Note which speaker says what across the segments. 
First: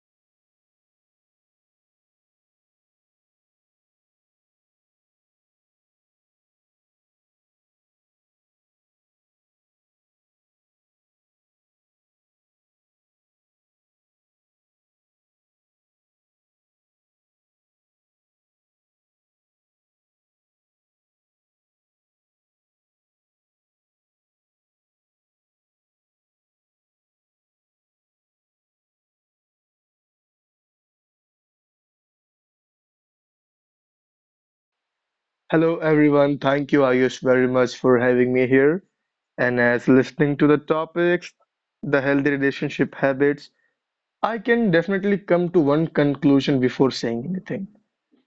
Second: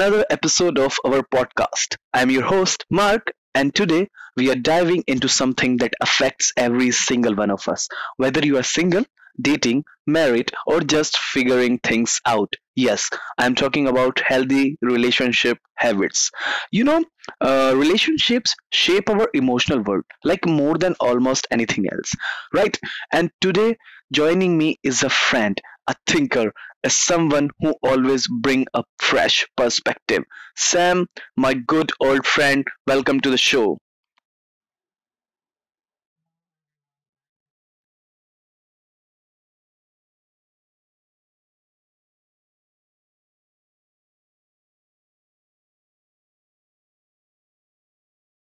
Speaker 1: another episode of our podcast. I'm your host, Mark, and today we are diving into something that affects every single one of us, whether you are single, dating, married, or just figuring things out. Yes, I'm talking about healthy relationship habits. You know, relationships shape our emotional world like more than almost anything else, right? And today, joining me is a friend, a thinker, is someone who always bring a fresh perspective. Sam, my good old friend, welcome to the show.
Speaker 2: Hello, everyone. Thank you, Ayush, very much for having me here. And as listening to the topics, the healthy relationship habits, I can definitely come to one conclusion before saying anything.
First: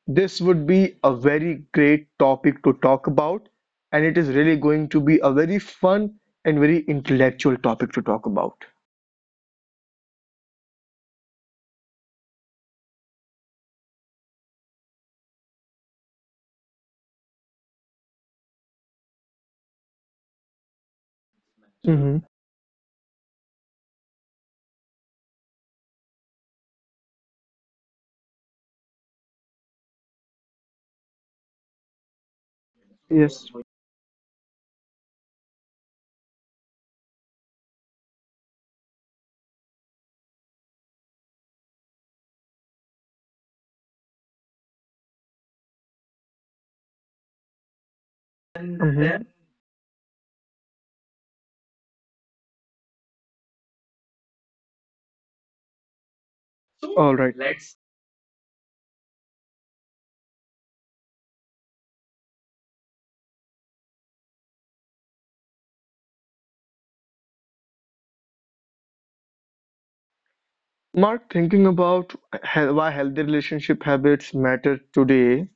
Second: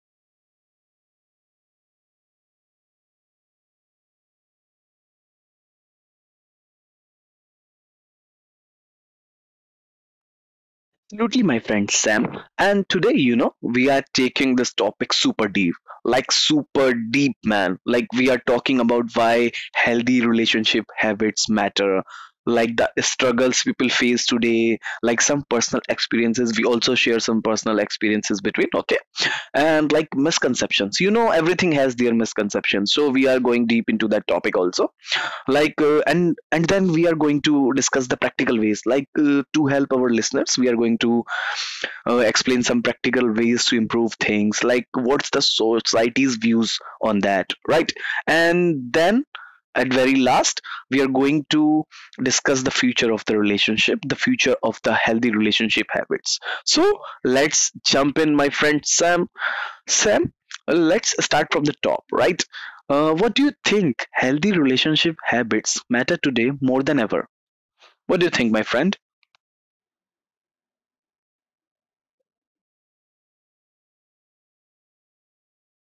Speaker 2: This would be a very great topic to talk about, and it is really going to be a very fun and very intellectual topic to talk about.
Speaker 1: Absolutely, my friend Sam. And today, you know, we are taking this topic super deep, like super deep, man. Like, we are talking about why healthy relationship habits matter,
Speaker 2: Mm-hmm.
Speaker 1: like the struggles people face today, like some personal experiences. We also share some personal experiences between, okay? And like misconceptions. You know, everything has their misconceptions. So, we are going
Speaker 2: Yes.
Speaker 1: deep into that topic also. Like and then we are going to discuss the practical ways, like to help our listeners. We are going to explain some practical ways to improve things, like what's the society's views on that, right? And then
Speaker 2: Mm-hmm.
Speaker 1: at very last we are going to discuss the future of the relationship, the future of the healthy relationship habits. So
Speaker 2: All right.
Speaker 1: let's jump in, my friend Sam. Sam, let's start from the top, right? What do you think healthy relationship habits matter today more than ever? What do you think, my friend?
Speaker 2: Mark, thinking about why healthy relationship habits matter today.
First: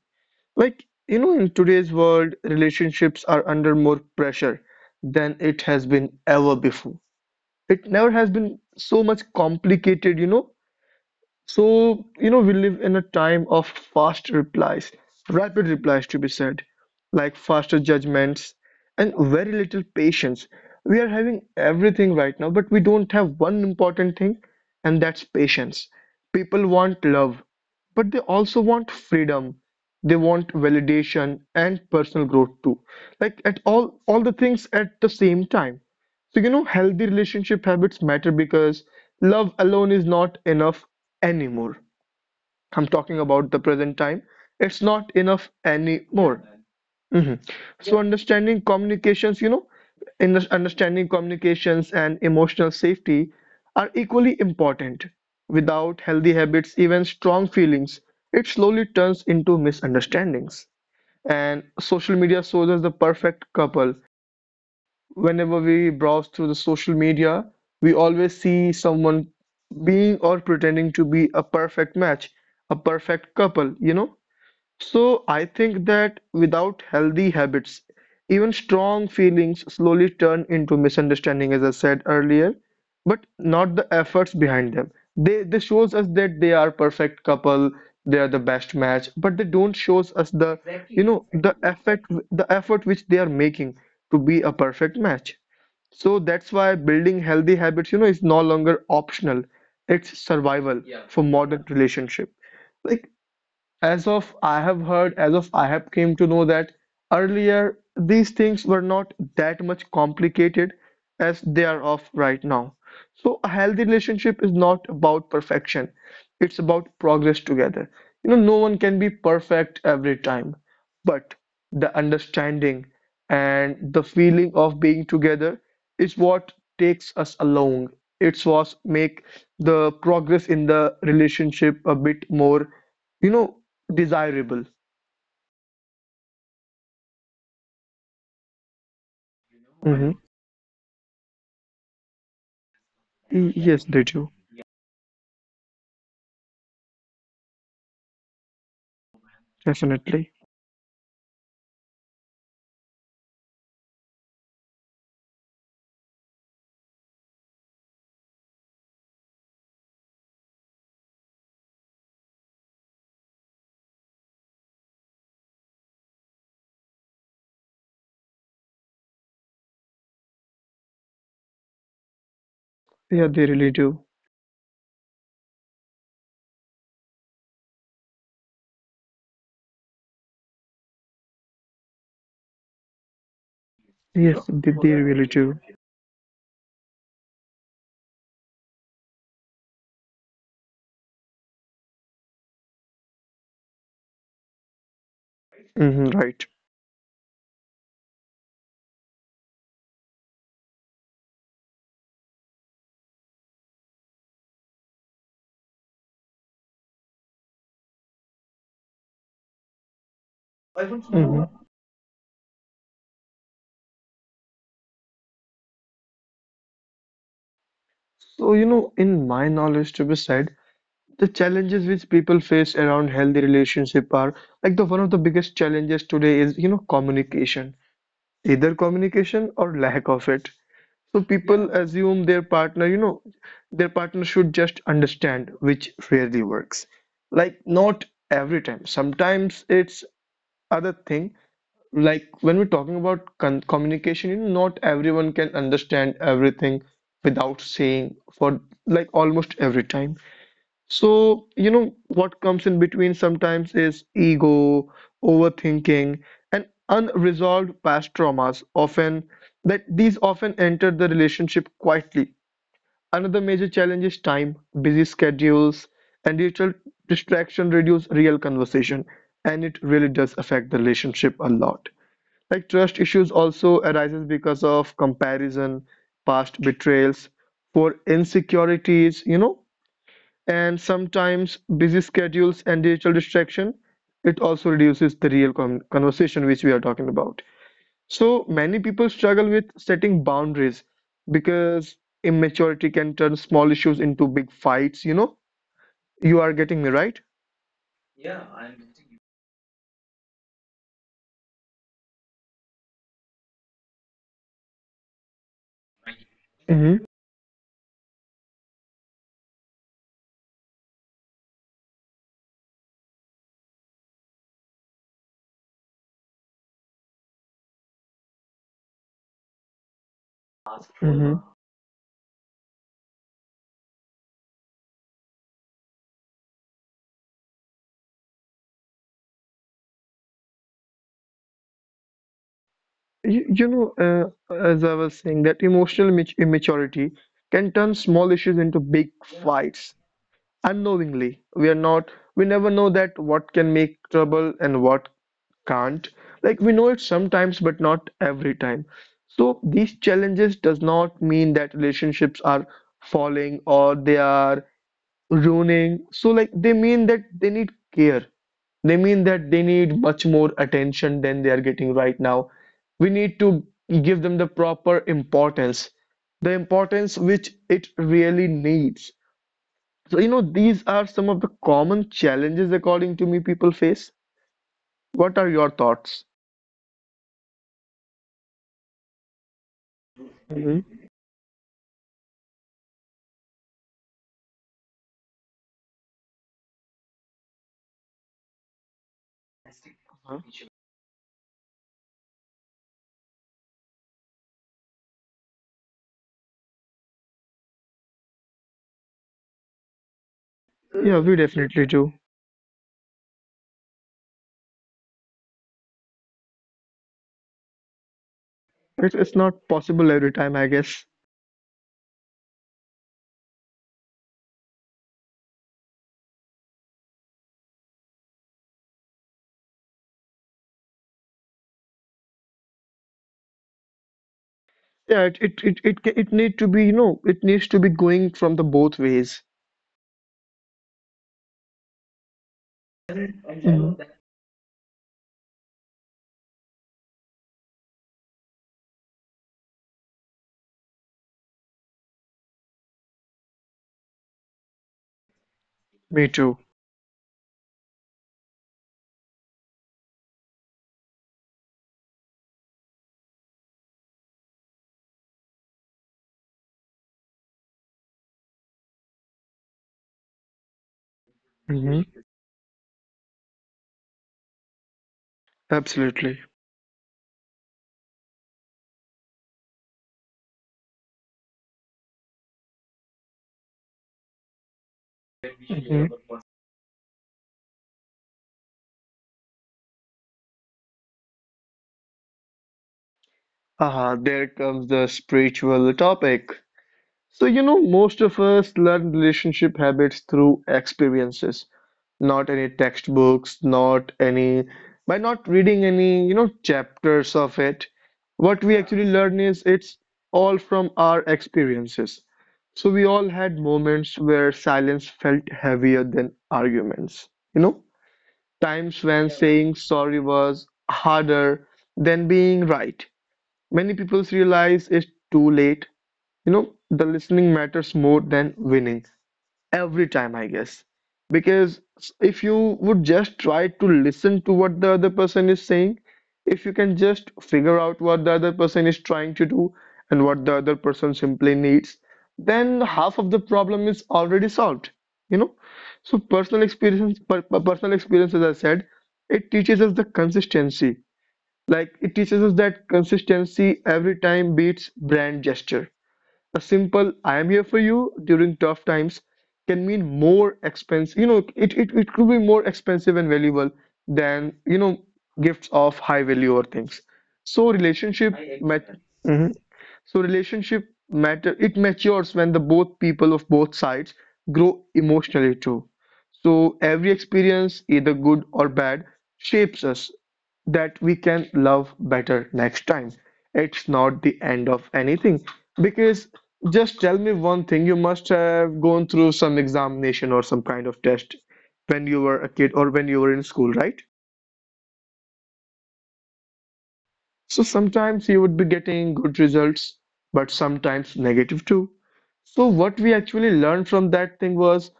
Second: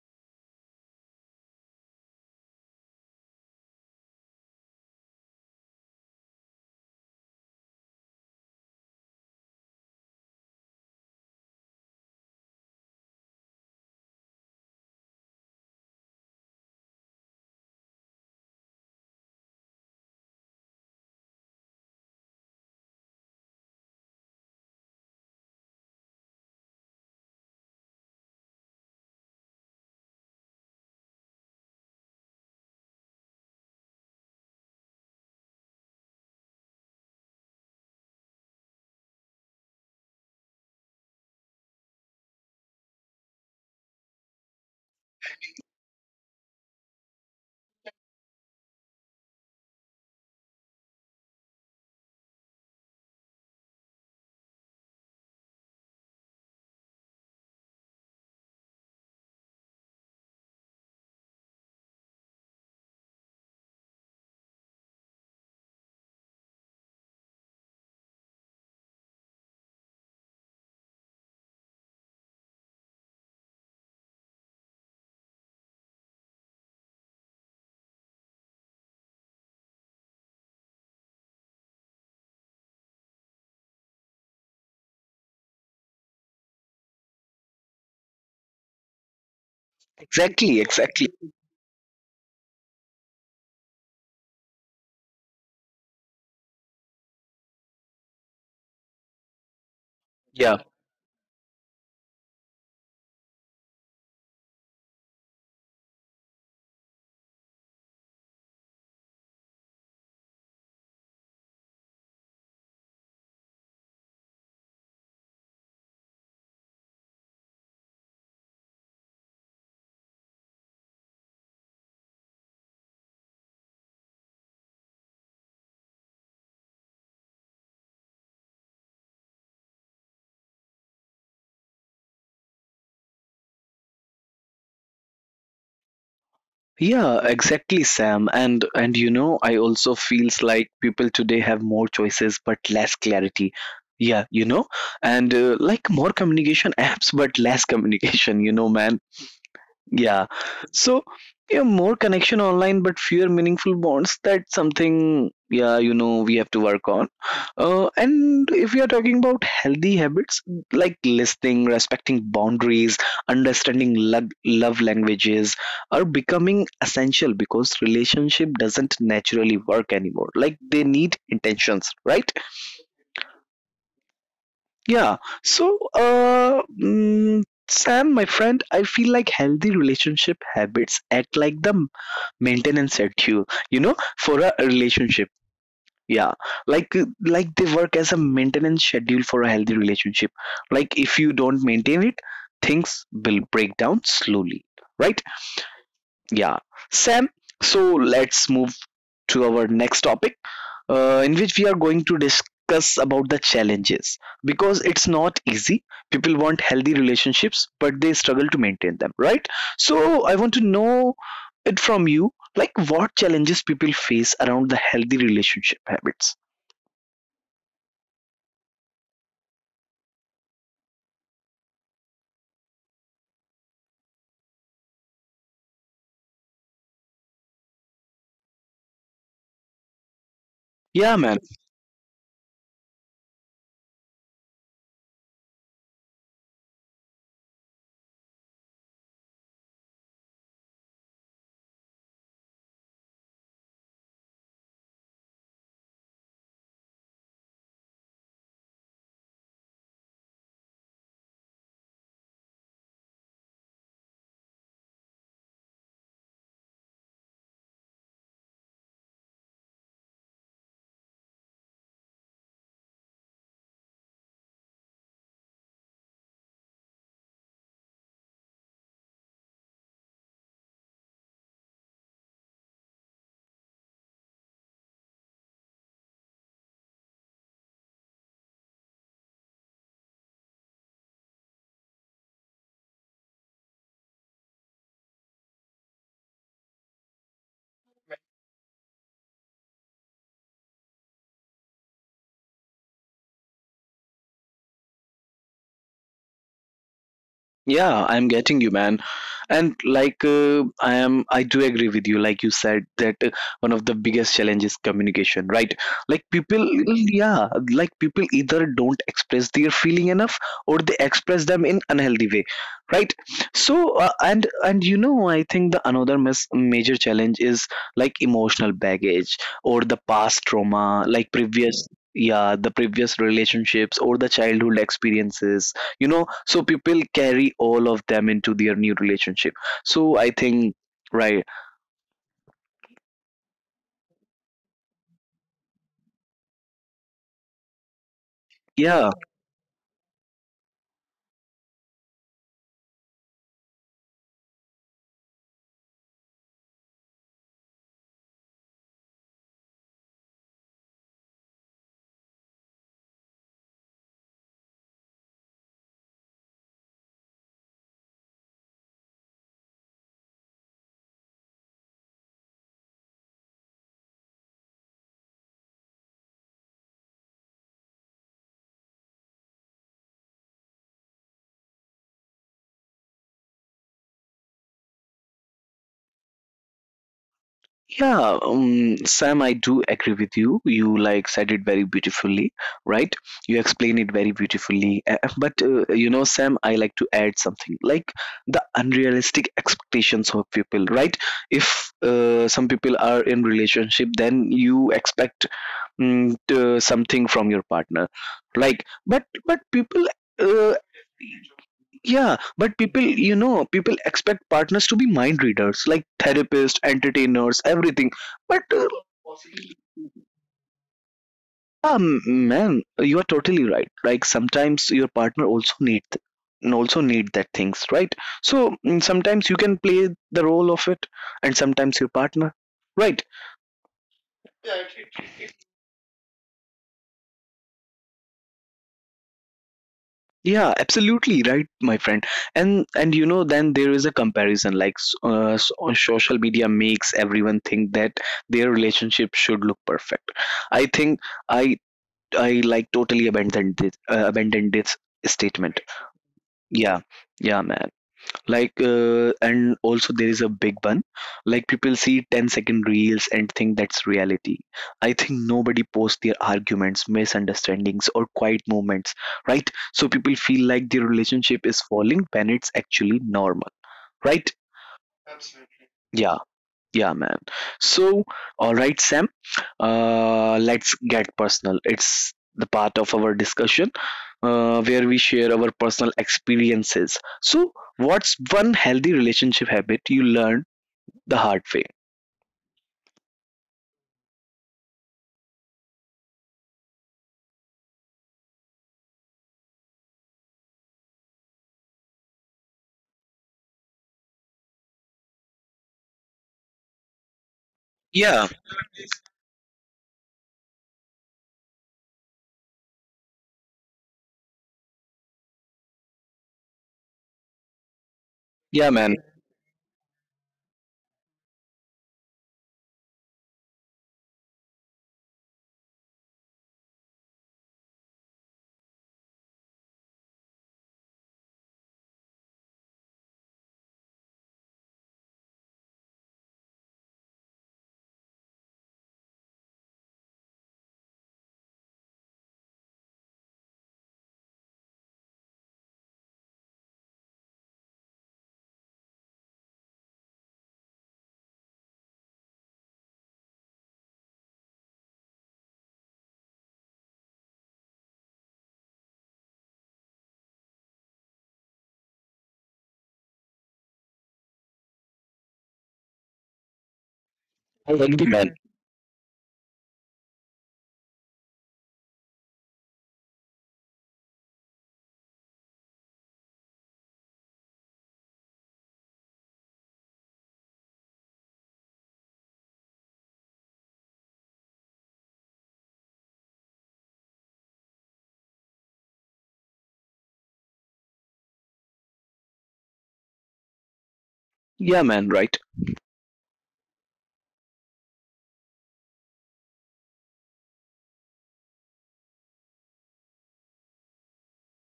Speaker 2: Like, in today's world, relationships are under more pressure than it has been ever before. It never has been so much complicated, so, we live in a time of fast replies, rapid replies to be said, like faster judgments and very little patience. We are having everything right now, but we don't have one important thing, and that's patience. People want love, but they also want freedom. They want validation and personal growth too. Like at all the things at the same time. So, healthy relationship habits matter because love alone is not enough anymore. I'm talking about the present time. It's not enough anymore. Hmm. So, understanding communications, in understanding communications and emotional safety are equally important. Without healthy habits, even strong feelings, it slowly turns into misunderstandings. And social media shows us the perfect couple. Whenever we browse through the social media, we always see someone being or pretending to be a perfect match, a perfect couple. So I think that without healthy habits, even strong feelings slowly turn into misunderstanding, as I said earlier, but not the efforts behind them. They this shows us that they are perfect couple, they are the best match, but they don't shows us
Speaker 1: Exactly,
Speaker 2: the
Speaker 1: exactly.
Speaker 2: you know the effect the effort which they are making to be a perfect match. So that's why building healthy habits, is no longer optional. It's
Speaker 1: Yeah.
Speaker 2: survival for modern relationship. Like as of I have came to know that earlier these things were not that much complicated as they are of right now. So a healthy relationship is not about perfection. It's about progress together. No one can be perfect every time, but the understanding and the feeling of being together is what takes us along. It's what make the progress in the relationship a bit more you know desirable.
Speaker 1: Yeah, exactly, Sam. And you know, I also feels
Speaker 2: Hmm.
Speaker 1: like people today have more choices but less clarity.
Speaker 2: Yes,
Speaker 1: Yeah,
Speaker 2: they
Speaker 1: you know,
Speaker 2: do.
Speaker 1: and like more communication apps but less communication, you know, man. Yeah.
Speaker 2: Definitely.
Speaker 1: So, yeah, more connection online, but fewer meaningful bonds. That's something, yeah, you know, we have to work on. And if we are talking about healthy habits like listening, respecting boundaries, understanding love languages are becoming essential because relationship doesn't naturally work anymore. Like they need intentions, right?
Speaker 2: Yeah, they really do.
Speaker 1: Yeah. So, Sam, my friend, I feel like healthy relationship habits act like the maintenance schedule, you know, for a
Speaker 2: Yes, they
Speaker 1: relationship.
Speaker 2: really do.
Speaker 1: Yeah, like they work as a maintenance schedule for a healthy relationship. Like, if you don't maintain it, things will break down slowly, right?
Speaker 2: Hmm.
Speaker 1: Yeah,
Speaker 2: Right.
Speaker 1: Sam. So let's move to our next topic, in which we are going to discuss about the challenges, because it's not easy. People want healthy relationships but they struggle to maintain them, right? So I want to know
Speaker 2: hmm
Speaker 1: it from you, like what challenges people face around the healthy relationship habits.
Speaker 2: So, in my knowledge, to be said, the challenges which people face around healthy relationship are like the one of the biggest challenges today is, communication, either communication or lack of it. So
Speaker 1: Yeah, man.
Speaker 2: people assume their partner should just understand, which rarely works. Like not every time. Sometimes it's other thing, like when we're talking about con communication, not everyone can understand everything without saying for, like, almost every time. So, what comes in between sometimes is ego, overthinking, and unresolved past traumas often, that these often enter the relationship quietly. Another major challenge is time, busy schedules, and digital distraction reduce real conversation, and it really does affect the relationship a lot. Like trust issues also arises because of comparison, past betrayals, for insecurities, and sometimes busy schedules and digital distraction, it also reduces the real conversation which we are talking about. So many people struggle with setting boundaries because immaturity can turn small issues into big fights, you know? You are getting me right?
Speaker 1: Yeah, I'm getting you, man. And like I am, I do agree with you. Like you said that one of the biggest challenges communication, right? Like people,
Speaker 2: Hmm.
Speaker 1: yeah, like people either don't express their feeling enough or they express them in unhealthy way, right? So and you know, I think the another major challenge is like emotional baggage or the past trauma,
Speaker 2: Hmm.
Speaker 1: like previous. Yeah, the previous relationships or the childhood experiences, you know, so people carry all of them into their new relationship. So I think, right?
Speaker 2: You, you know, as I was saying, that emotional immaturity can turn small issues into big
Speaker 1: Yeah.
Speaker 2: fights. Unknowingly. We are not, we never know that what can make trouble and what can't. Like we know it sometimes, but not every time. So these challenges does not mean that relationships are falling or they are ruining. So, like, they mean that they need care. They mean that they need much more attention than they are getting right now. We need to give them the proper importance, the importance which it really needs. So, these are some of the common challenges, according to me, people face. What are your thoughts?
Speaker 1: Yeah, Sam, I do agree with you.
Speaker 2: Hmm.
Speaker 1: You like said it very beautifully, right? You explain it very beautifully. But you know, Sam, I like to add something like the unrealistic expectations of people, right? If some people are in relationship, then you expect something from your partner, like but people, uh,
Speaker 2: Yeah, we definitely do.
Speaker 1: yeah, but people, you know, people expect partners to be mind readers, like therapists, entertainers, everything. But
Speaker 2: It's not possible every time, I guess.
Speaker 1: Man, you are totally right. Like sometimes your partner also need also need that things, right? So, sometimes you can play the role of it, and sometimes your partner, right?
Speaker 2: Yeah, it needs to be going from the both ways.
Speaker 1: Yeah, absolutely right, my friend. And you know, then
Speaker 2: Mhm.
Speaker 1: there is a comparison. Like on social media makes everyone think that their relationship should look perfect. I think I I like totally abandoned this statement.
Speaker 2: Me too.
Speaker 1: Yeah, yeah, man, like and also there is a big one. Like people see 10 second reels and think that's reality. I think nobody posts their arguments, misunderstandings, or quiet moments, right? So people feel like their relationship is
Speaker 2: Hmm.
Speaker 1: falling when it's actually normal, right?
Speaker 2: Absolutely.
Speaker 1: Yeah, yeah, man. So, all right, Sam, let's get personal. It's the part of our discussion where we share our
Speaker 2: Hmm.
Speaker 1: personal experiences. So, what's one healthy relationship habit you learned the hard way?
Speaker 2: Ah, there comes the spiritual topic. So, most of us learn relationship habits through experiences. Not any textbooks, not any, by not reading any, chapters of it.
Speaker 1: Yeah,
Speaker 2: What we, yeah, actually learn is it's all from our experiences. So we all had moments where silence felt heavier than arguments, you know,
Speaker 1: yeah,
Speaker 2: times
Speaker 1: man.
Speaker 2: when, yeah, saying sorry was harder than being right. Many people realize it's too late. The listening matters more than winning every time, I guess. Because if you would just try to listen to what the other person is saying, if you can just figure out what the other person is trying to do and what the other person simply needs, then half of the problem is already solved, you know? So personal experience, as I said, it teaches us the consistency. Like it teaches us that consistency every time beats brand gesture. A simple "I am here for you" during tough times can mean more expense. It could be more expensive and valuable than, gifts of high value or things. So
Speaker 1: I agree,
Speaker 2: relationship
Speaker 1: man.
Speaker 2: met. So relationship matter, it matures when the both people of both sides grow emotionally too. So every experience, either good or bad, shapes us that we can love better next time. It's not the end of anything, because just tell me one thing, you must have gone through some examination or some kind of test when you were a kid or when you were in school, right?
Speaker 1: Yeah, man, right.
Speaker 2: So sometimes you would be getting good results, but sometimes negative too. So, what we actually learned from that thing was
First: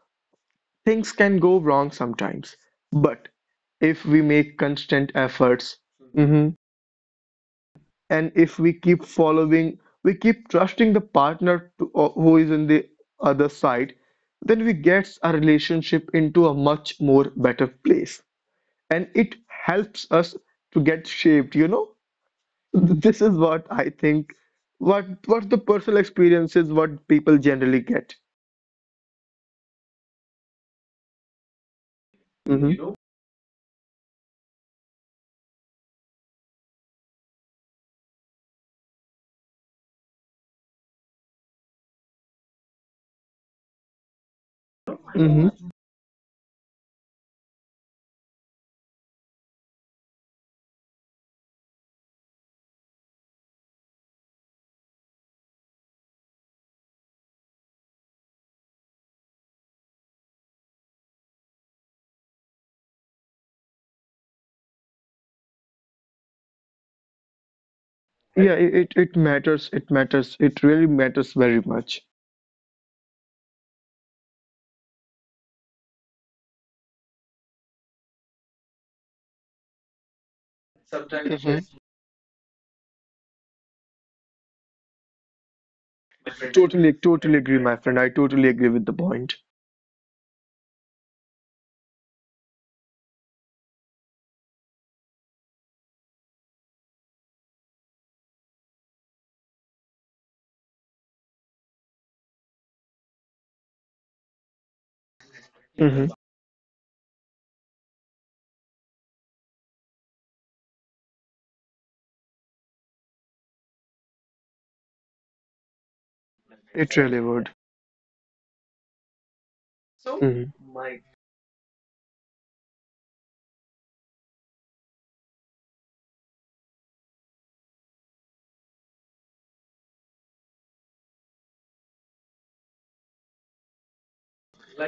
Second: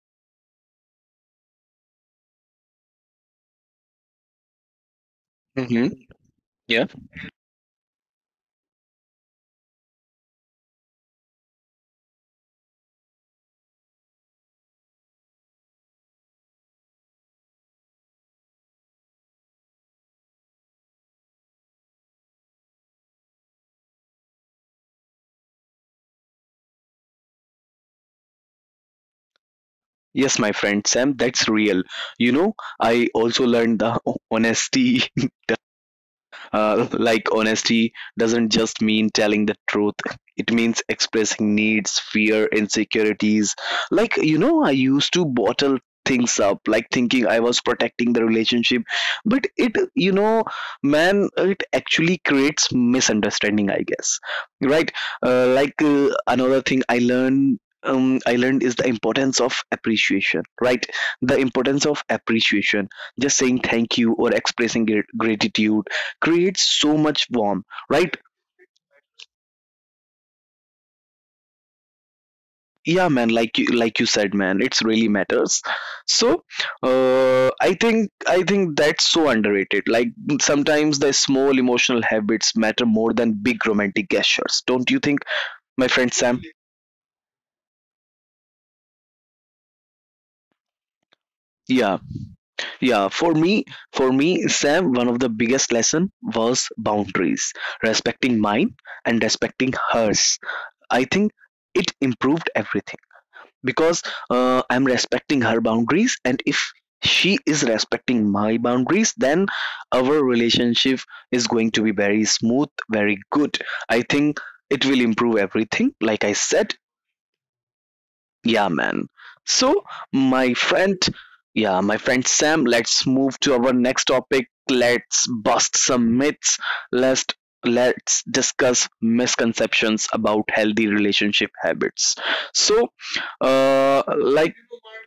Speaker 2: things can go wrong sometimes, but if we make constant efforts,
Speaker 1: Hmm.
Speaker 2: mhm,
Speaker 1: Yeah.
Speaker 2: and if we keep following, we keep trusting the partner to, who is in the other side, then we gets our relationship into a much more better place, and it helps us to get shaped. This is what I think. What what the personal experience is, what people generally get.
Speaker 1: Yes, my friend Sam, that's real. You know,
Speaker 2: Mhm,
Speaker 1: I also learned the honesty. Like honesty doesn't just mean telling the truth. It means expressing needs, fear, insecurities. Like, you know, I used to
Speaker 2: mhm.
Speaker 1: bottle things up, like thinking I was protecting the relationship. But it, you know, man, it actually creates misunderstanding, I guess. Right? Another thing I learned. I learned is the importance of appreciation, right? The importance of appreciation, just saying thank you or expressing gratitude creates so much warmth, right?
Speaker 2: Yeah, it matters. It matters. It really matters very much.
Speaker 1: Yeah, man, like you said, man, it's really matters. So, I think that's so underrated, like sometimes the small
Speaker 2: Mhm.
Speaker 1: emotional habits matter more than big romantic gestures, don't you think, my friend Sam?
Speaker 2: Totally, totally agree, my friend. I totally agree with the point.
Speaker 1: Yeah, yeah. For me, Sam, one of the biggest lesson was boundaries, respecting mine and respecting hers. I think it improved everything, because I'm respecting her
Speaker 2: hmm
Speaker 1: boundaries, and if she is respecting my boundaries, then our relationship is going to be very smooth, very good. I think it will improve everything, like I said.
Speaker 2: It really would.
Speaker 1: Yeah, man. So, my
Speaker 2: Mhm.
Speaker 1: friend, yeah, my friend Sam, let's move to our next topic. Let's bust some myths. let's let's discuss misconceptions about healthy relationship habits. So, like,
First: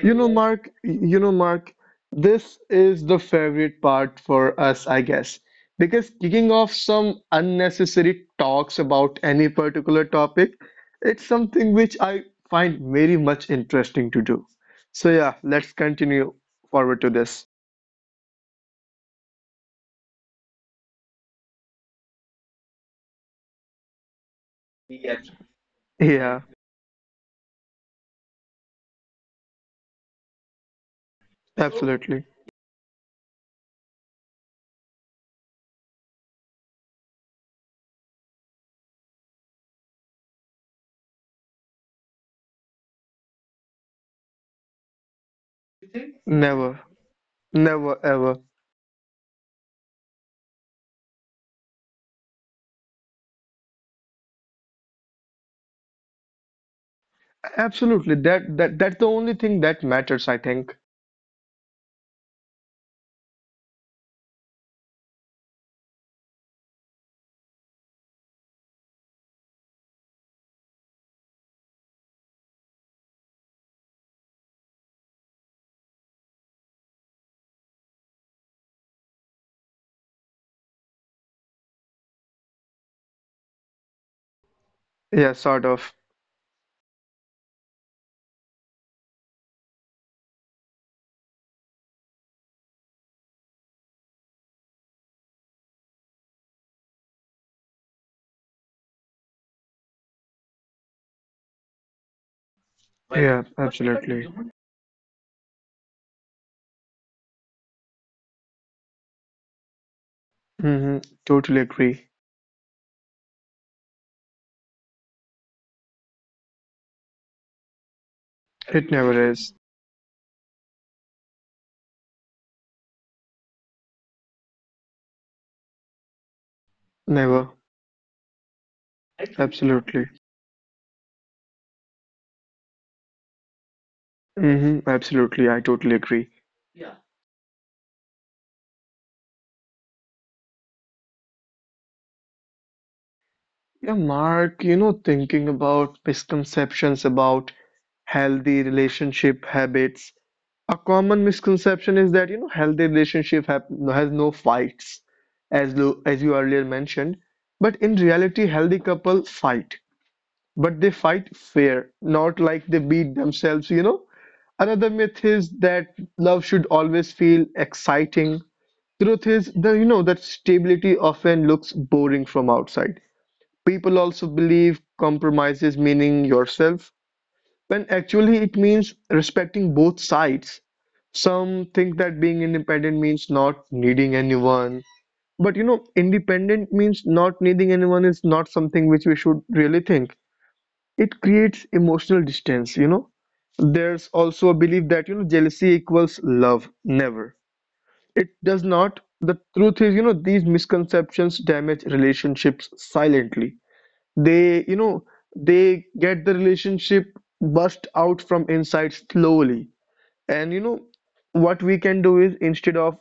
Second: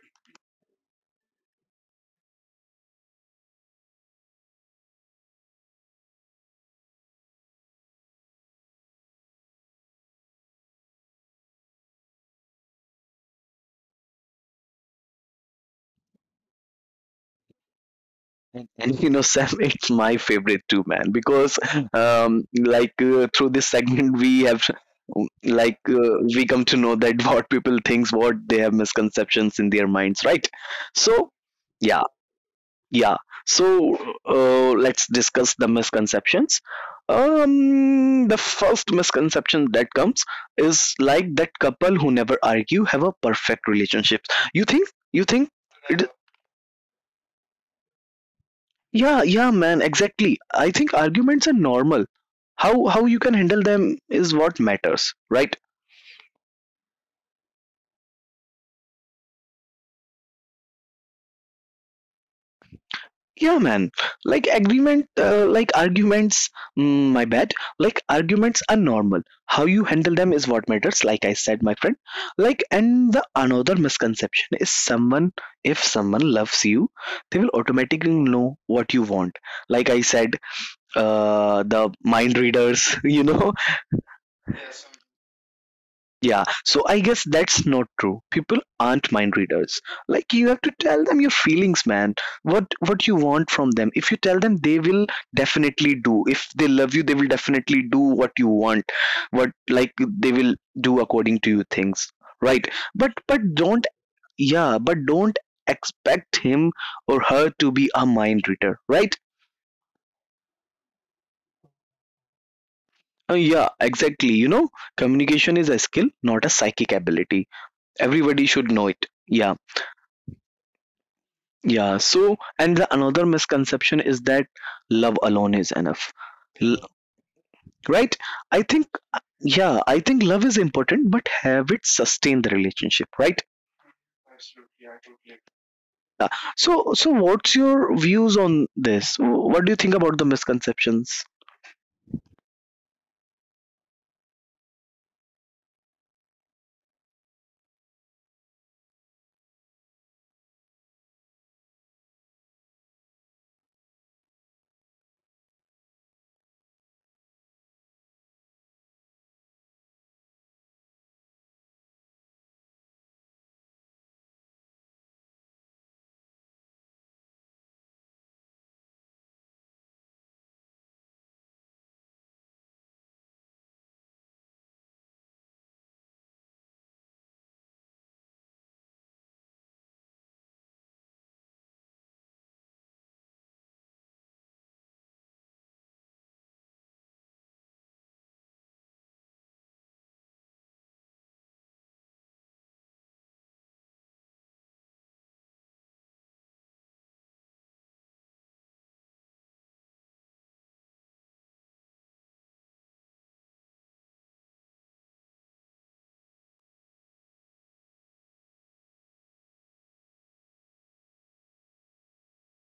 Speaker 2: Mark, this is the favorite part for us, I guess, because kicking off some unnecessary talks about any particular topic, it's something which I find very much interesting to do. So yeah, let's continue forward to this.
Speaker 1: and you know, Sam, it's my favorite too, man, because um through this segment we have, like
Speaker 2: Yeah.
Speaker 1: we come to know that what people thinks, what they have misconceptions in their minds, right? So, yeah,
Speaker 2: Absolutely.
Speaker 1: yeah. So let's discuss the misconceptions. Um, the first misconception that comes is like that couple who never argue have a perfect relationship. You think? You think?
Speaker 2: Never, never, ever.
Speaker 1: Yeah, yeah, man, exactly. I think arguments are normal. How you can handle them is what matters, right?
Speaker 2: Absolutely. That's the only thing that matters, I think.
Speaker 1: Yeah, man. Like agreement, like arguments. Mm, my bad. Like arguments are normal. How you handle them is what matters. Like I said, my friend. Like, and the another misconception is someone if someone loves you, they will automatically know what you want. Like I said, the mind readers. You know,
Speaker 2: Yeah, sort of.
Speaker 1: yeah, so I guess that's not true. People aren't mind readers. Like you have to tell them your feelings, man. What you want from them. If you tell them, they will definitely do. If they love you, they will definitely do what you want. What, like, they will do according to you things, right? But
Speaker 2: Yeah,
Speaker 1: but don't
Speaker 2: absolutely.
Speaker 1: yeah, but don't expect him or her to be a mind reader, right?
Speaker 2: Mm-hmm. Totally agree.
Speaker 1: Yeah, exactly. You know, communication is a skill, not a psychic ability. Everybody
Speaker 2: It
Speaker 1: should know
Speaker 2: never
Speaker 1: it.
Speaker 2: is.
Speaker 1: Yeah. Yeah, so and the another misconception is that love alone is enough. L-
Speaker 2: Never.
Speaker 1: right? I think, yeah,
Speaker 2: Absolutely.
Speaker 1: I think love is important, but have it sustain the relationship, right?
Speaker 2: Mm-hmm. Absolutely. I totally agree.
Speaker 1: So, so what's your views on this? What do you think about the misconceptions?
Speaker 2: Yeah, Mark, thinking about misconceptions about healthy relationship habits, a common misconception is that, healthy relationship has no fights, as you earlier mentioned, but in reality healthy couple fight, but they fight fair, not like they beat themselves. Another myth is that love should always feel exciting. Truth is the you know that stability often looks boring from outside. People also believe compromises meaning yourself, when actually it means respecting both sides. Some think that being independent means not needing anyone. But independent means not needing anyone is not something which we should really think. It creates emotional distance. There's also a belief that, jealousy equals love. Never. It does not. The truth is, these misconceptions damage relationships silently. They you know they get the relationship burst out from inside slowly. And what we can do is, instead of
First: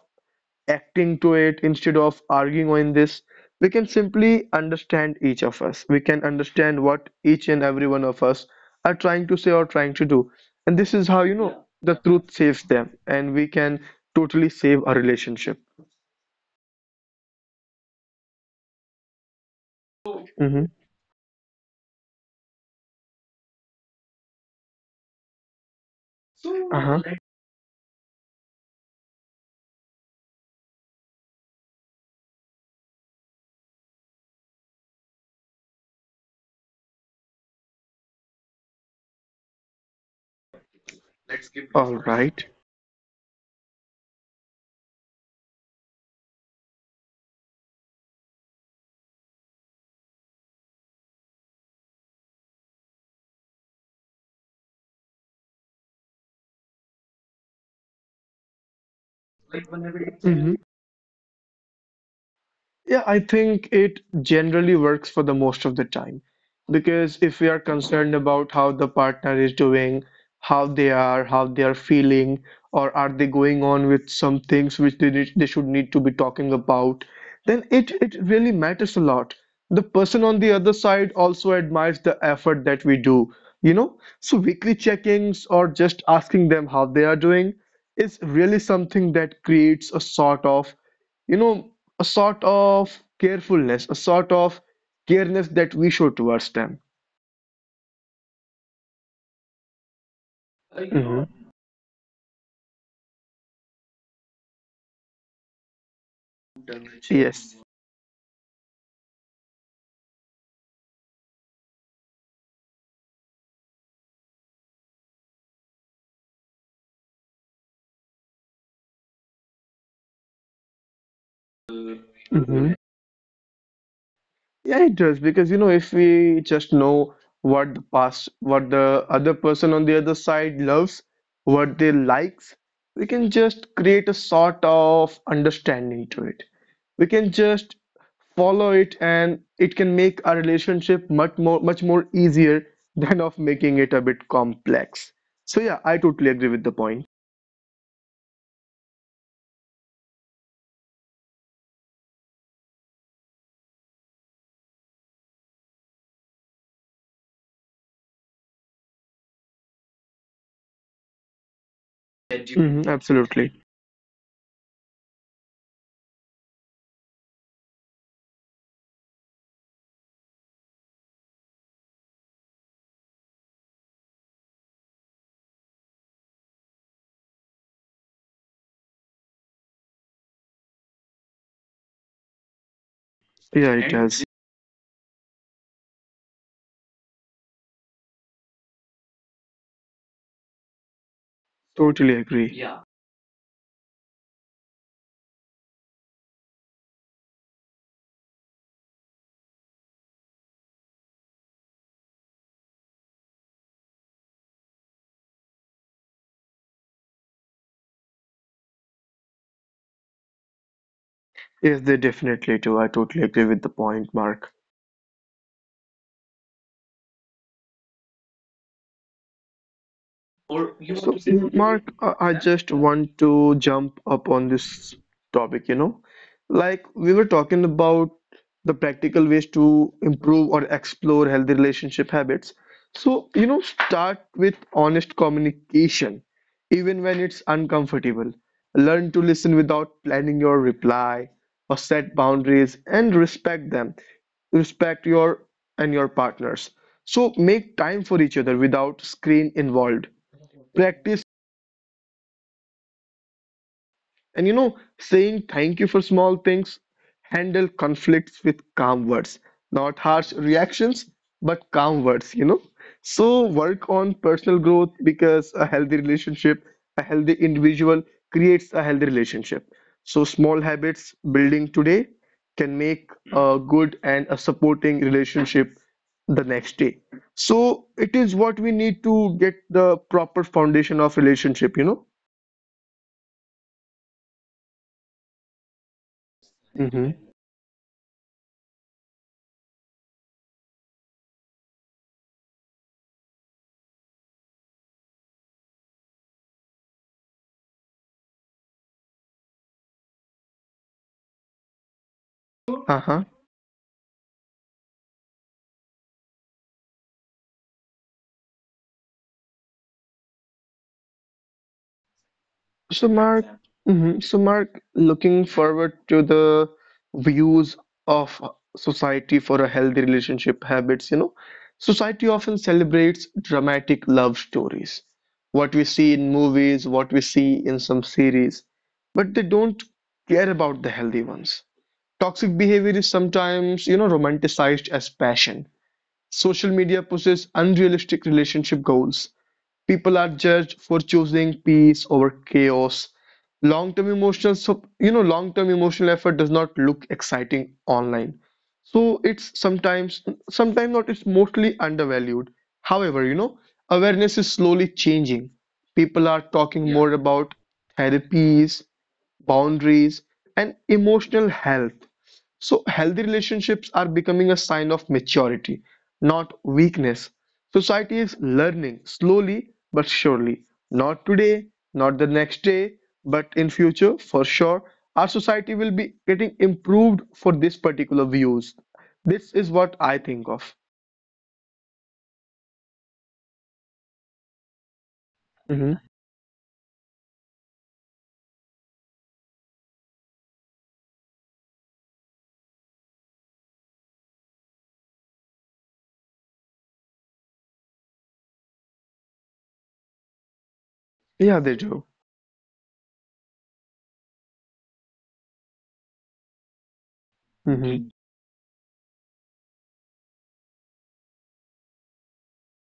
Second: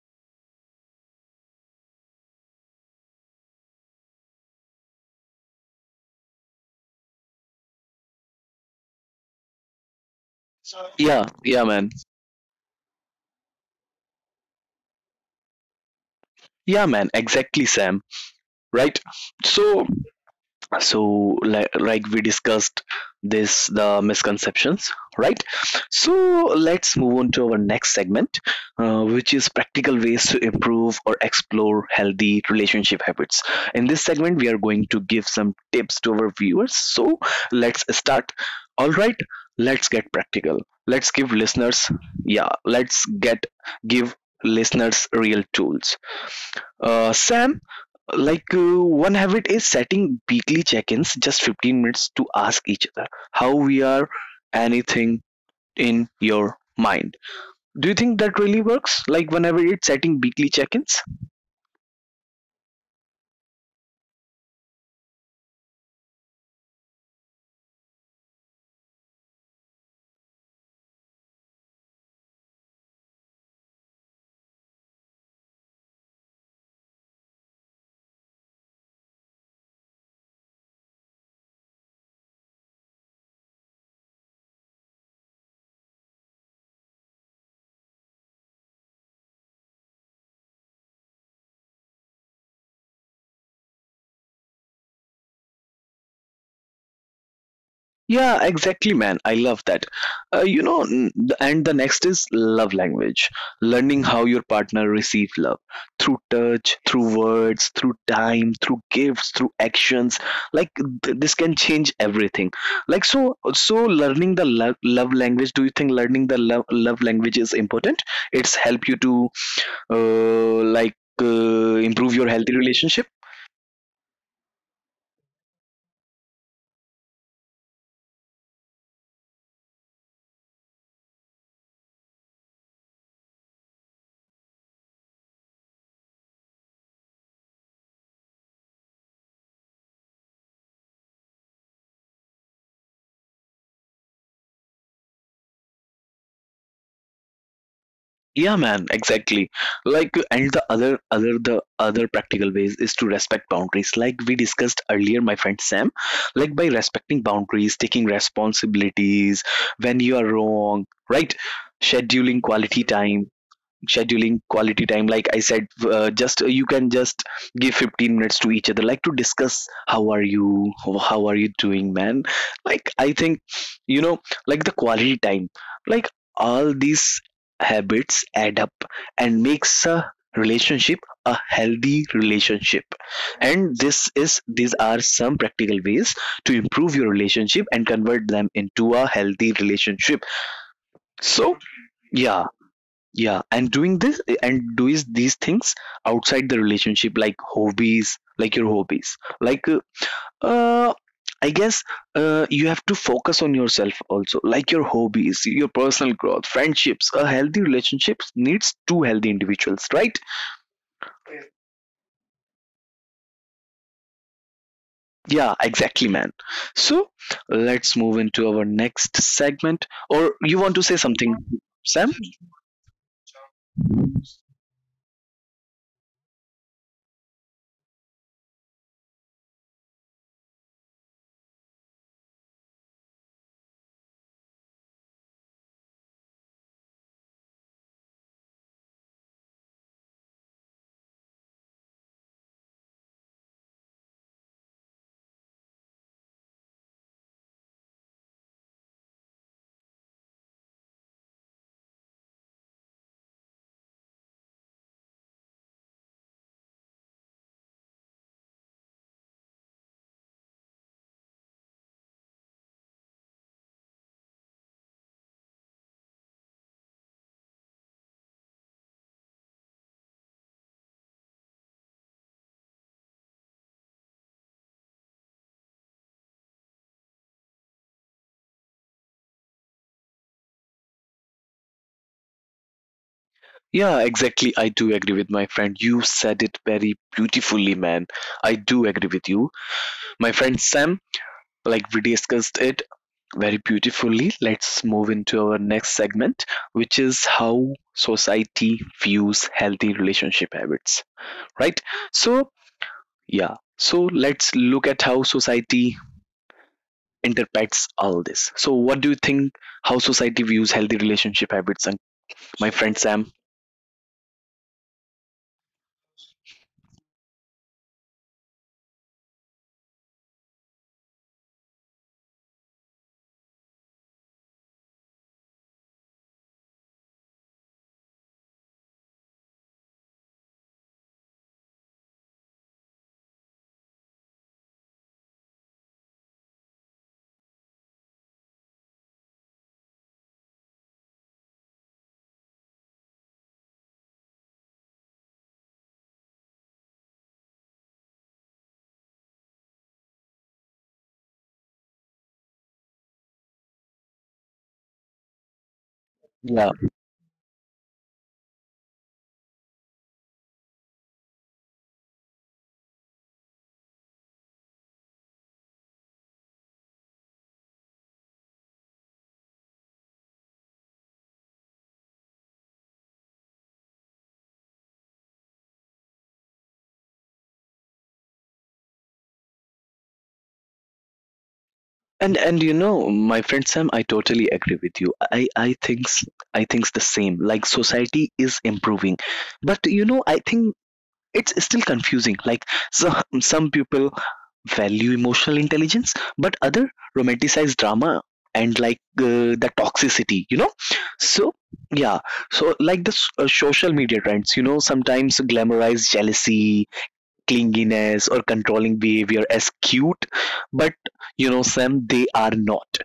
Speaker 2: acting to it, instead of arguing on this, we can simply understand each of us, we can understand what each and every one of us are trying to say or trying to do, and this is how,
Speaker 1: Yeah, yeah, man.
Speaker 2: yeah, the truth saves them. And we can totally save our relationship.
Speaker 1: Yeah, man, exactly, Sam, right? So,
Speaker 2: Hmm.
Speaker 1: so like we discussed this, the misconceptions, right? So let's
Speaker 2: Uh-huh.
Speaker 1: move on to our next segment, which is practical ways to improve or explore healthy relationship habits. In this segment we are going to give some tips to our viewers. So let's start. All right, let's get practical. Let's give listeners,
Speaker 2: all
Speaker 1: yeah, let's get give listeners real tools. Sam, like one habit is setting weekly check-ins, just 15 minutes to ask each other how we are, anything in your mind. Do you think that really works, like whenever it's setting weekly check-ins?
Speaker 2: Yeah, I think it generally works for the most of the time, because if we are concerned about how the partner is doing, how they are feeling, or are they going on with some things which they should need to be talking about, then it really matters a lot. The person on the other side also admires the effort that we do. So weekly check-ins or just asking them how they are doing is really something that creates a sort of you know a sort of carefulness, a sort of careness that we show towards them.
Speaker 1: Yeah, exactly, man. I love that. You know,
Speaker 2: Hmm.
Speaker 1: and the next is love language, learning how your partner receive love through touch, through words, through
Speaker 2: Yes.
Speaker 1: time, through gifts, through actions. Like this can change everything. Like, so, so learning the love language. Do you think learning the love language is important? It's help you to uh, like improve your healthy
Speaker 2: Hmm.
Speaker 1: relationship.
Speaker 2: Yeah, it does, because you know if we just know what the past, what the other person on the other side loves, what they likes, we can just create a sort of understanding to it. We can just follow it, and it can make our relationship much more easier than of making it a bit complex. So yeah, I totally agree with the point.
Speaker 1: Yeah, man, exactly. Like, and the other practical ways is to respect boundaries. Like we discussed earlier, my friend Sam, like by respecting boundaries, taking responsibilities when you are wrong, right? Scheduling quality
Speaker 2: Hmm.
Speaker 1: time,
Speaker 2: Absolutely.
Speaker 1: scheduling quality time like I said just you can just give 15 minutes to each other like to discuss how are you doing, man. Like i think you know like the quality time, like all these habits add up and makes a relationship, a healthy relationship. And
Speaker 2: Yeah, it
Speaker 1: this
Speaker 2: does.
Speaker 1: is these are some practical ways to improve your relationship and convert them into a healthy relationship. So
Speaker 2: Totally
Speaker 1: yeah,
Speaker 2: agree.
Speaker 1: and doing these things outside the relationship, like hobbies, like your hobbies, uh, I guess you have to focus on yourself also, like your hobbies, your personal growth, friendships. A healthy relationship needs two healthy individuals, right?
Speaker 2: Yes, they definitely do. I totally agree with the point, Mark.
Speaker 1: Yeah, exactly, man. So let's move into our next segment. Or you want to say something,
Speaker 2: So, Mark,
Speaker 1: Sam?
Speaker 2: I just want to jump up on this topic, you know. Like we were talking about the practical ways to improve or explore healthy relationship habits. So, you know, start with honest communication, even when it's uncomfortable. Learn to listen without planning your reply, or set boundaries and respect them. Respect your and your partners. So make time for each other without screen involved, practice and, you know, saying thank you for small things, handle conflicts with calm words, not harsh reactions, but calm words, you know. So work on personal growth, because a healthy relationship, a healthy individual creates a healthy relationship. So small habits building today can make a good and a supporting relationship the next day. So it is what we need to get the proper foundation of relationship, you know.
Speaker 1: Yeah, exactly. I do agree with my friend. You said it
Speaker 2: Hmm.
Speaker 1: very beautifully, man. I do agree with you. My friend Sam, like we discussed it very beautifully. Let's move into our next segment, which is how society views healthy relationship habits, right? So,
Speaker 2: Uh-huh.
Speaker 1: yeah. So let's look at how society interprets all this. So, what do you think, how society views healthy relationship habits? And my
Speaker 2: So
Speaker 1: friend
Speaker 2: Mark,
Speaker 1: Sam,
Speaker 2: mhm. So Mark, looking forward to the views of society for a healthy relationship habits, you know, society often celebrates dramatic love stories. What we see in movies, what we see in some series, but they don't care about the healthy ones. Toxic behavior is sometimes, you know, romanticized as passion. Social media pushes unrealistic relationship goals. People are judged for choosing peace over chaos. Long-term emotional, so you know, long-term emotional effort does not look exciting online. So it's sometimes, sometimes not, it's mostly undervalued. However, you know, awareness is slowly changing. People are
Speaker 1: yeah.
Speaker 2: talking, Yeah, more about therapies, boundaries, and emotional health. So, healthy relationships are becoming a sign of maturity, not weakness. Society is learning slowly but surely. Not today, not the next day, but in future, for sure, our society will be getting improved for this particular views. This is what I think of.
Speaker 1: And you know, my friend Sam, I totally agree with you.
Speaker 2: Hmm.
Speaker 1: I thinks the same. Like society is improving, but you know, I think it's still confusing. Like so, some people value emotional intelligence, but other romanticize drama and the toxicity, you know. So
Speaker 2: Yeah, they do.
Speaker 1: yeah, so like the social media trends, you know, sometimes glamorize jealousy,
Speaker 2: Hmm.
Speaker 1: clinginess or controlling behavior as cute, but you know, Sam, they are not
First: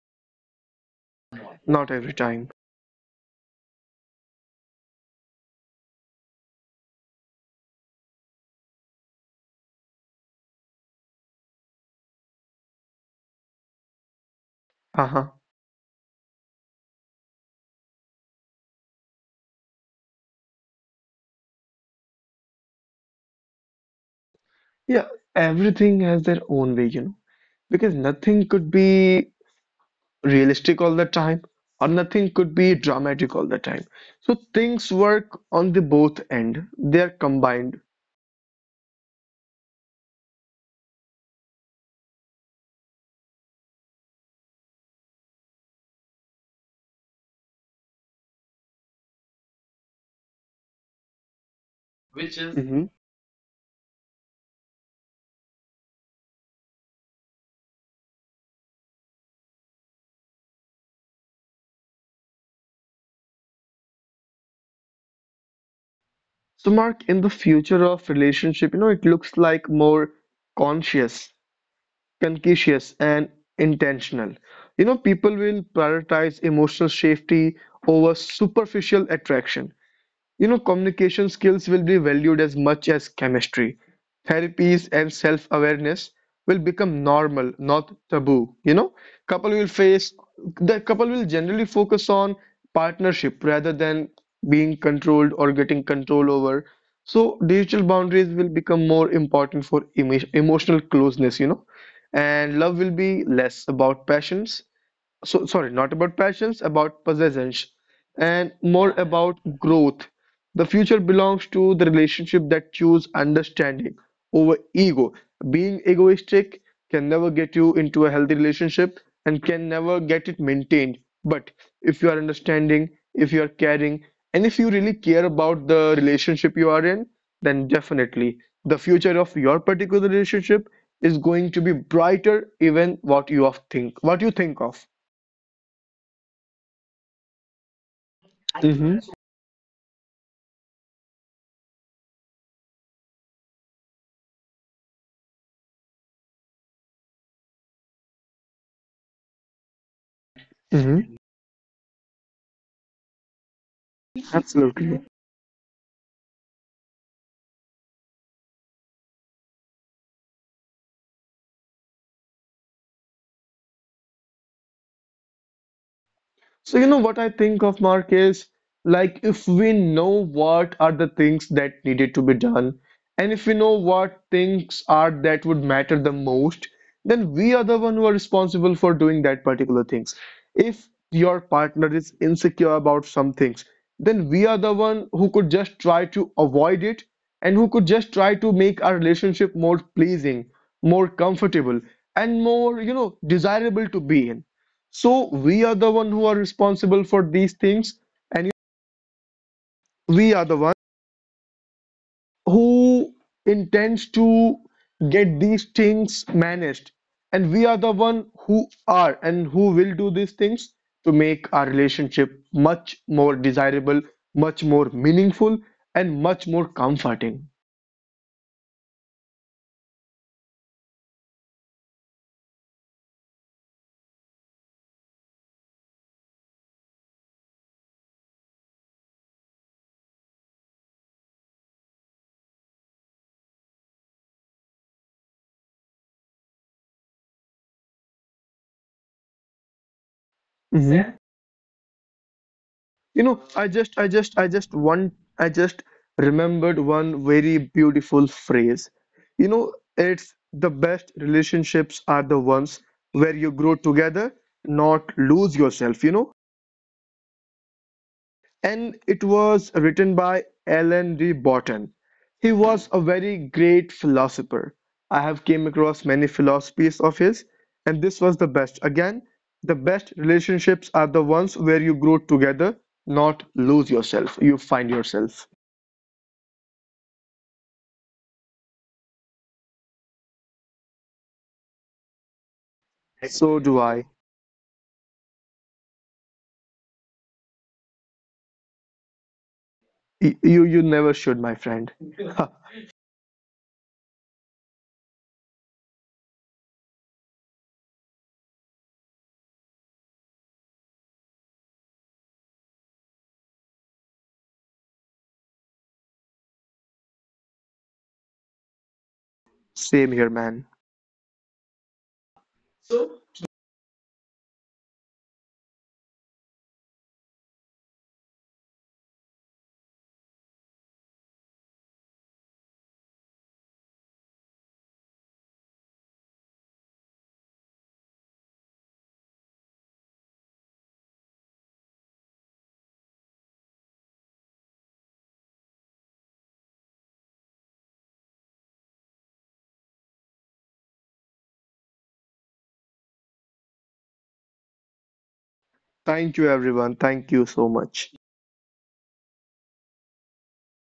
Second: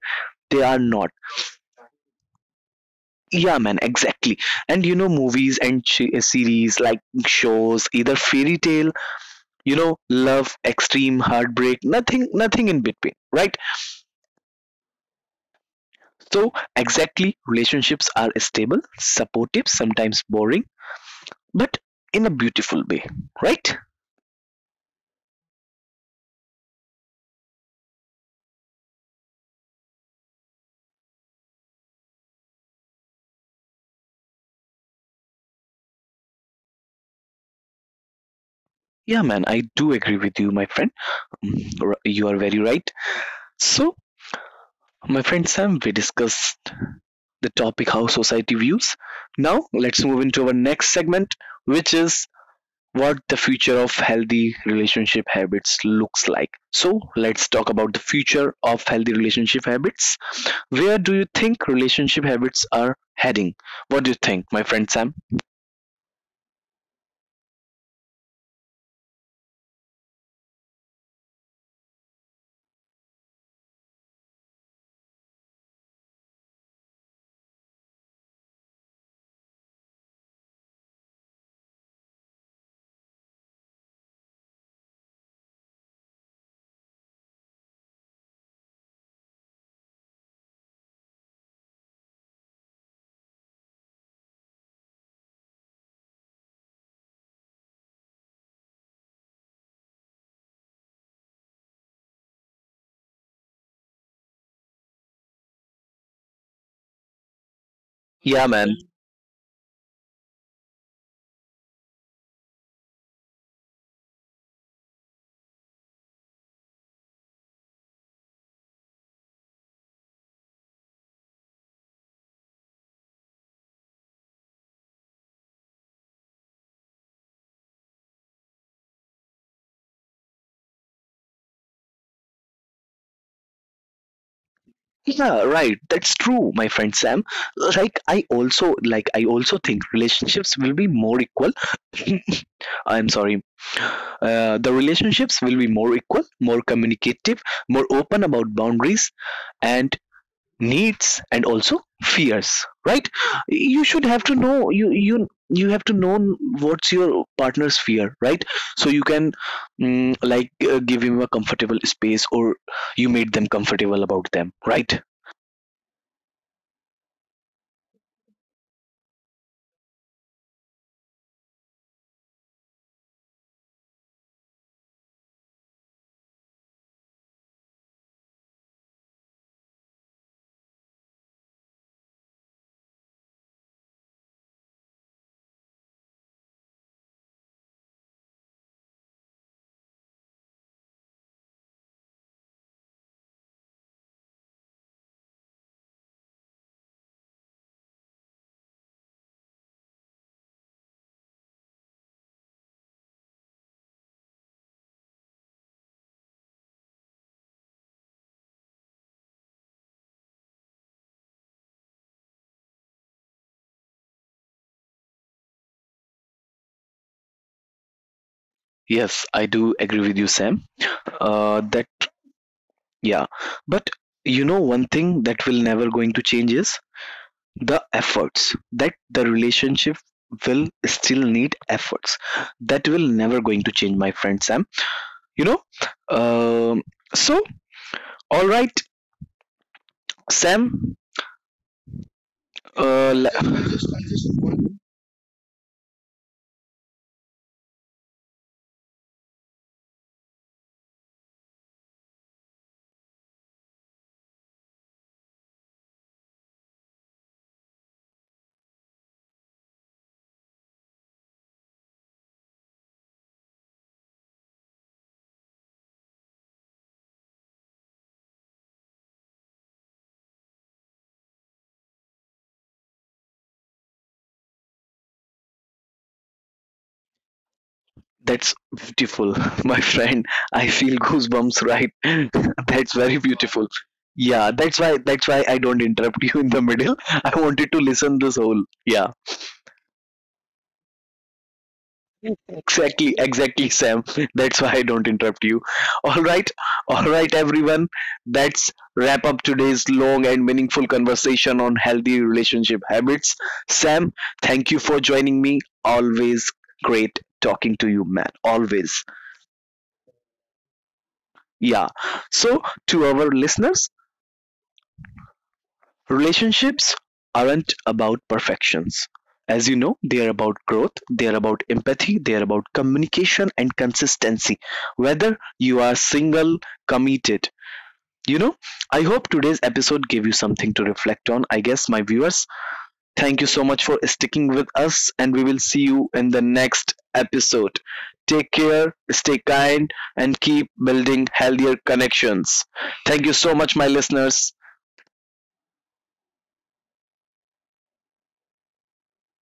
Speaker 1: they are not
Speaker 2: Not every time.
Speaker 1: Yeah, man, exactly. And you know, movies and series, like shows, either fairy tale, you know, love, extreme heartbreak, nothing in between, right?
Speaker 2: Uh-huh.
Speaker 1: So exactly, relationships are stable, supportive, sometimes boring, but in a beautiful way, right?
Speaker 2: Yeah, everything has their own way, you know, because nothing could be realistic all the time, or nothing could be dramatic all the time. So things work on the both end, they are combined.
Speaker 1: Yeah, man, I do agree with you, my friend. You are very right. So my friend Sam, we discussed the topic how society views. Now, let's move into our next segment, which is
Speaker 2: Mhm.
Speaker 1: what the future of healthy relationship habits looks like. So, let's talk about the future of healthy relationship habits. Where do you think relationship habits are heading? What do you think, my friend Sam?
Speaker 2: So Mark, in the future of relationship, you know, it looks like more conscious, conscientious and intentional. You know, people will prioritize emotional safety over superficial attraction. You know, communication skills will be valued as much as chemistry. Therapies and self awareness will become normal, not taboo. You know, couple will face the couple will generally focus on partnership rather than being controlled or getting control over. So, digital boundaries will become more important for emotional closeness, you know, and love will be less about passions, so sorry, not about passions, about possessions, and
Speaker 1: Yeah, man.
Speaker 2: more about growth. The future belongs to the relationship that choose understanding over ego. Being egoistic can never get you into a healthy relationship and can never get it maintained. But if you are understanding, if you are caring, and if you really care about the relationship you are in, then definitely the future of your particular relationship is going to be brighter, even what you of think what you think of.
Speaker 1: Yeah, right. That's true, my friend Sam. Like I
Speaker 2: Mm-hmm.
Speaker 1: also like I also think relationships will be more equal. I'm sorry. The relationships will be more equal, more communicative, more open about boundaries and
Speaker 2: Mm-hmm.
Speaker 1: needs and also fears, right? You should have to know,
Speaker 2: Absolutely.
Speaker 1: you have to know what's your partner's fear, right? So you can give him a comfortable space or you made them comfortable about them, right?
Speaker 2: So, you know what I think of, Mark, is like if we know what are the things that needed to be done, and if we know what things are that would matter the most, then we are the one who are responsible for doing that particular things. If your partner is insecure about some things, then we are the one who could just try to avoid it and who could just try to make our relationship more pleasing, more comfortable, and more, you know, desirable to be in. So we are the one who are responsible for these things, and we are the one who intends to get these things managed, and we are the one who are and who will do these things to make our relationship much more desirable, much more meaningful, and much more comforting.
Speaker 1: Yes, I do agree with you, Sam. Uh, that yeah, but you know, one thing that will never going to change is the efforts, that the relationship will still need efforts. That will never going to change, my friend Sam, you know. um so all right, Sam.
Speaker 2: Mhm.
Speaker 1: uh,
Speaker 2: You know, I just, I just, I just one, I just remembered one very beautiful phrase. You know, it's the best relationships are the ones where you grow together, not lose yourself. You know, and it was written by Alan D. Borton. He was a very great philosopher. I have came across many philosophies of his, and this was the best. Again, the best relationships are the ones where you grow together, not lose yourself. You find yourself.
Speaker 1: That's beautiful, my friend. I feel goosebumps, right? That's very
Speaker 2: So
Speaker 1: beautiful.
Speaker 2: do I.
Speaker 1: Yeah, that's why I don't interrupt you in the middle. I wanted to listen this whole. Yeah,
Speaker 2: You you never should, my friend.
Speaker 1: exactly, exactly, Sam. That's why I don't interrupt you. All right, all right, everyone. That's wrap up today's long and meaningful conversation on healthy relationship habits. Sam, thank you for joining me. Always great talking to you, man. Always.
Speaker 2: Same here, man.
Speaker 1: Yeah. So, to our listeners, relationships aren't about perfections. As you know, they are about growth, they are about empathy, they are about communication and consistency. Whether you are single, committed, you know, I hope today's episode gave you something to reflect on. I guess, my viewers, thank you so much for sticking with us, and we will see you in the next episode. Take care, stay kind, and keep building healthier connections. Thank you so much, my listeners.
Speaker 2: Thank you, everyone. Thank you so much.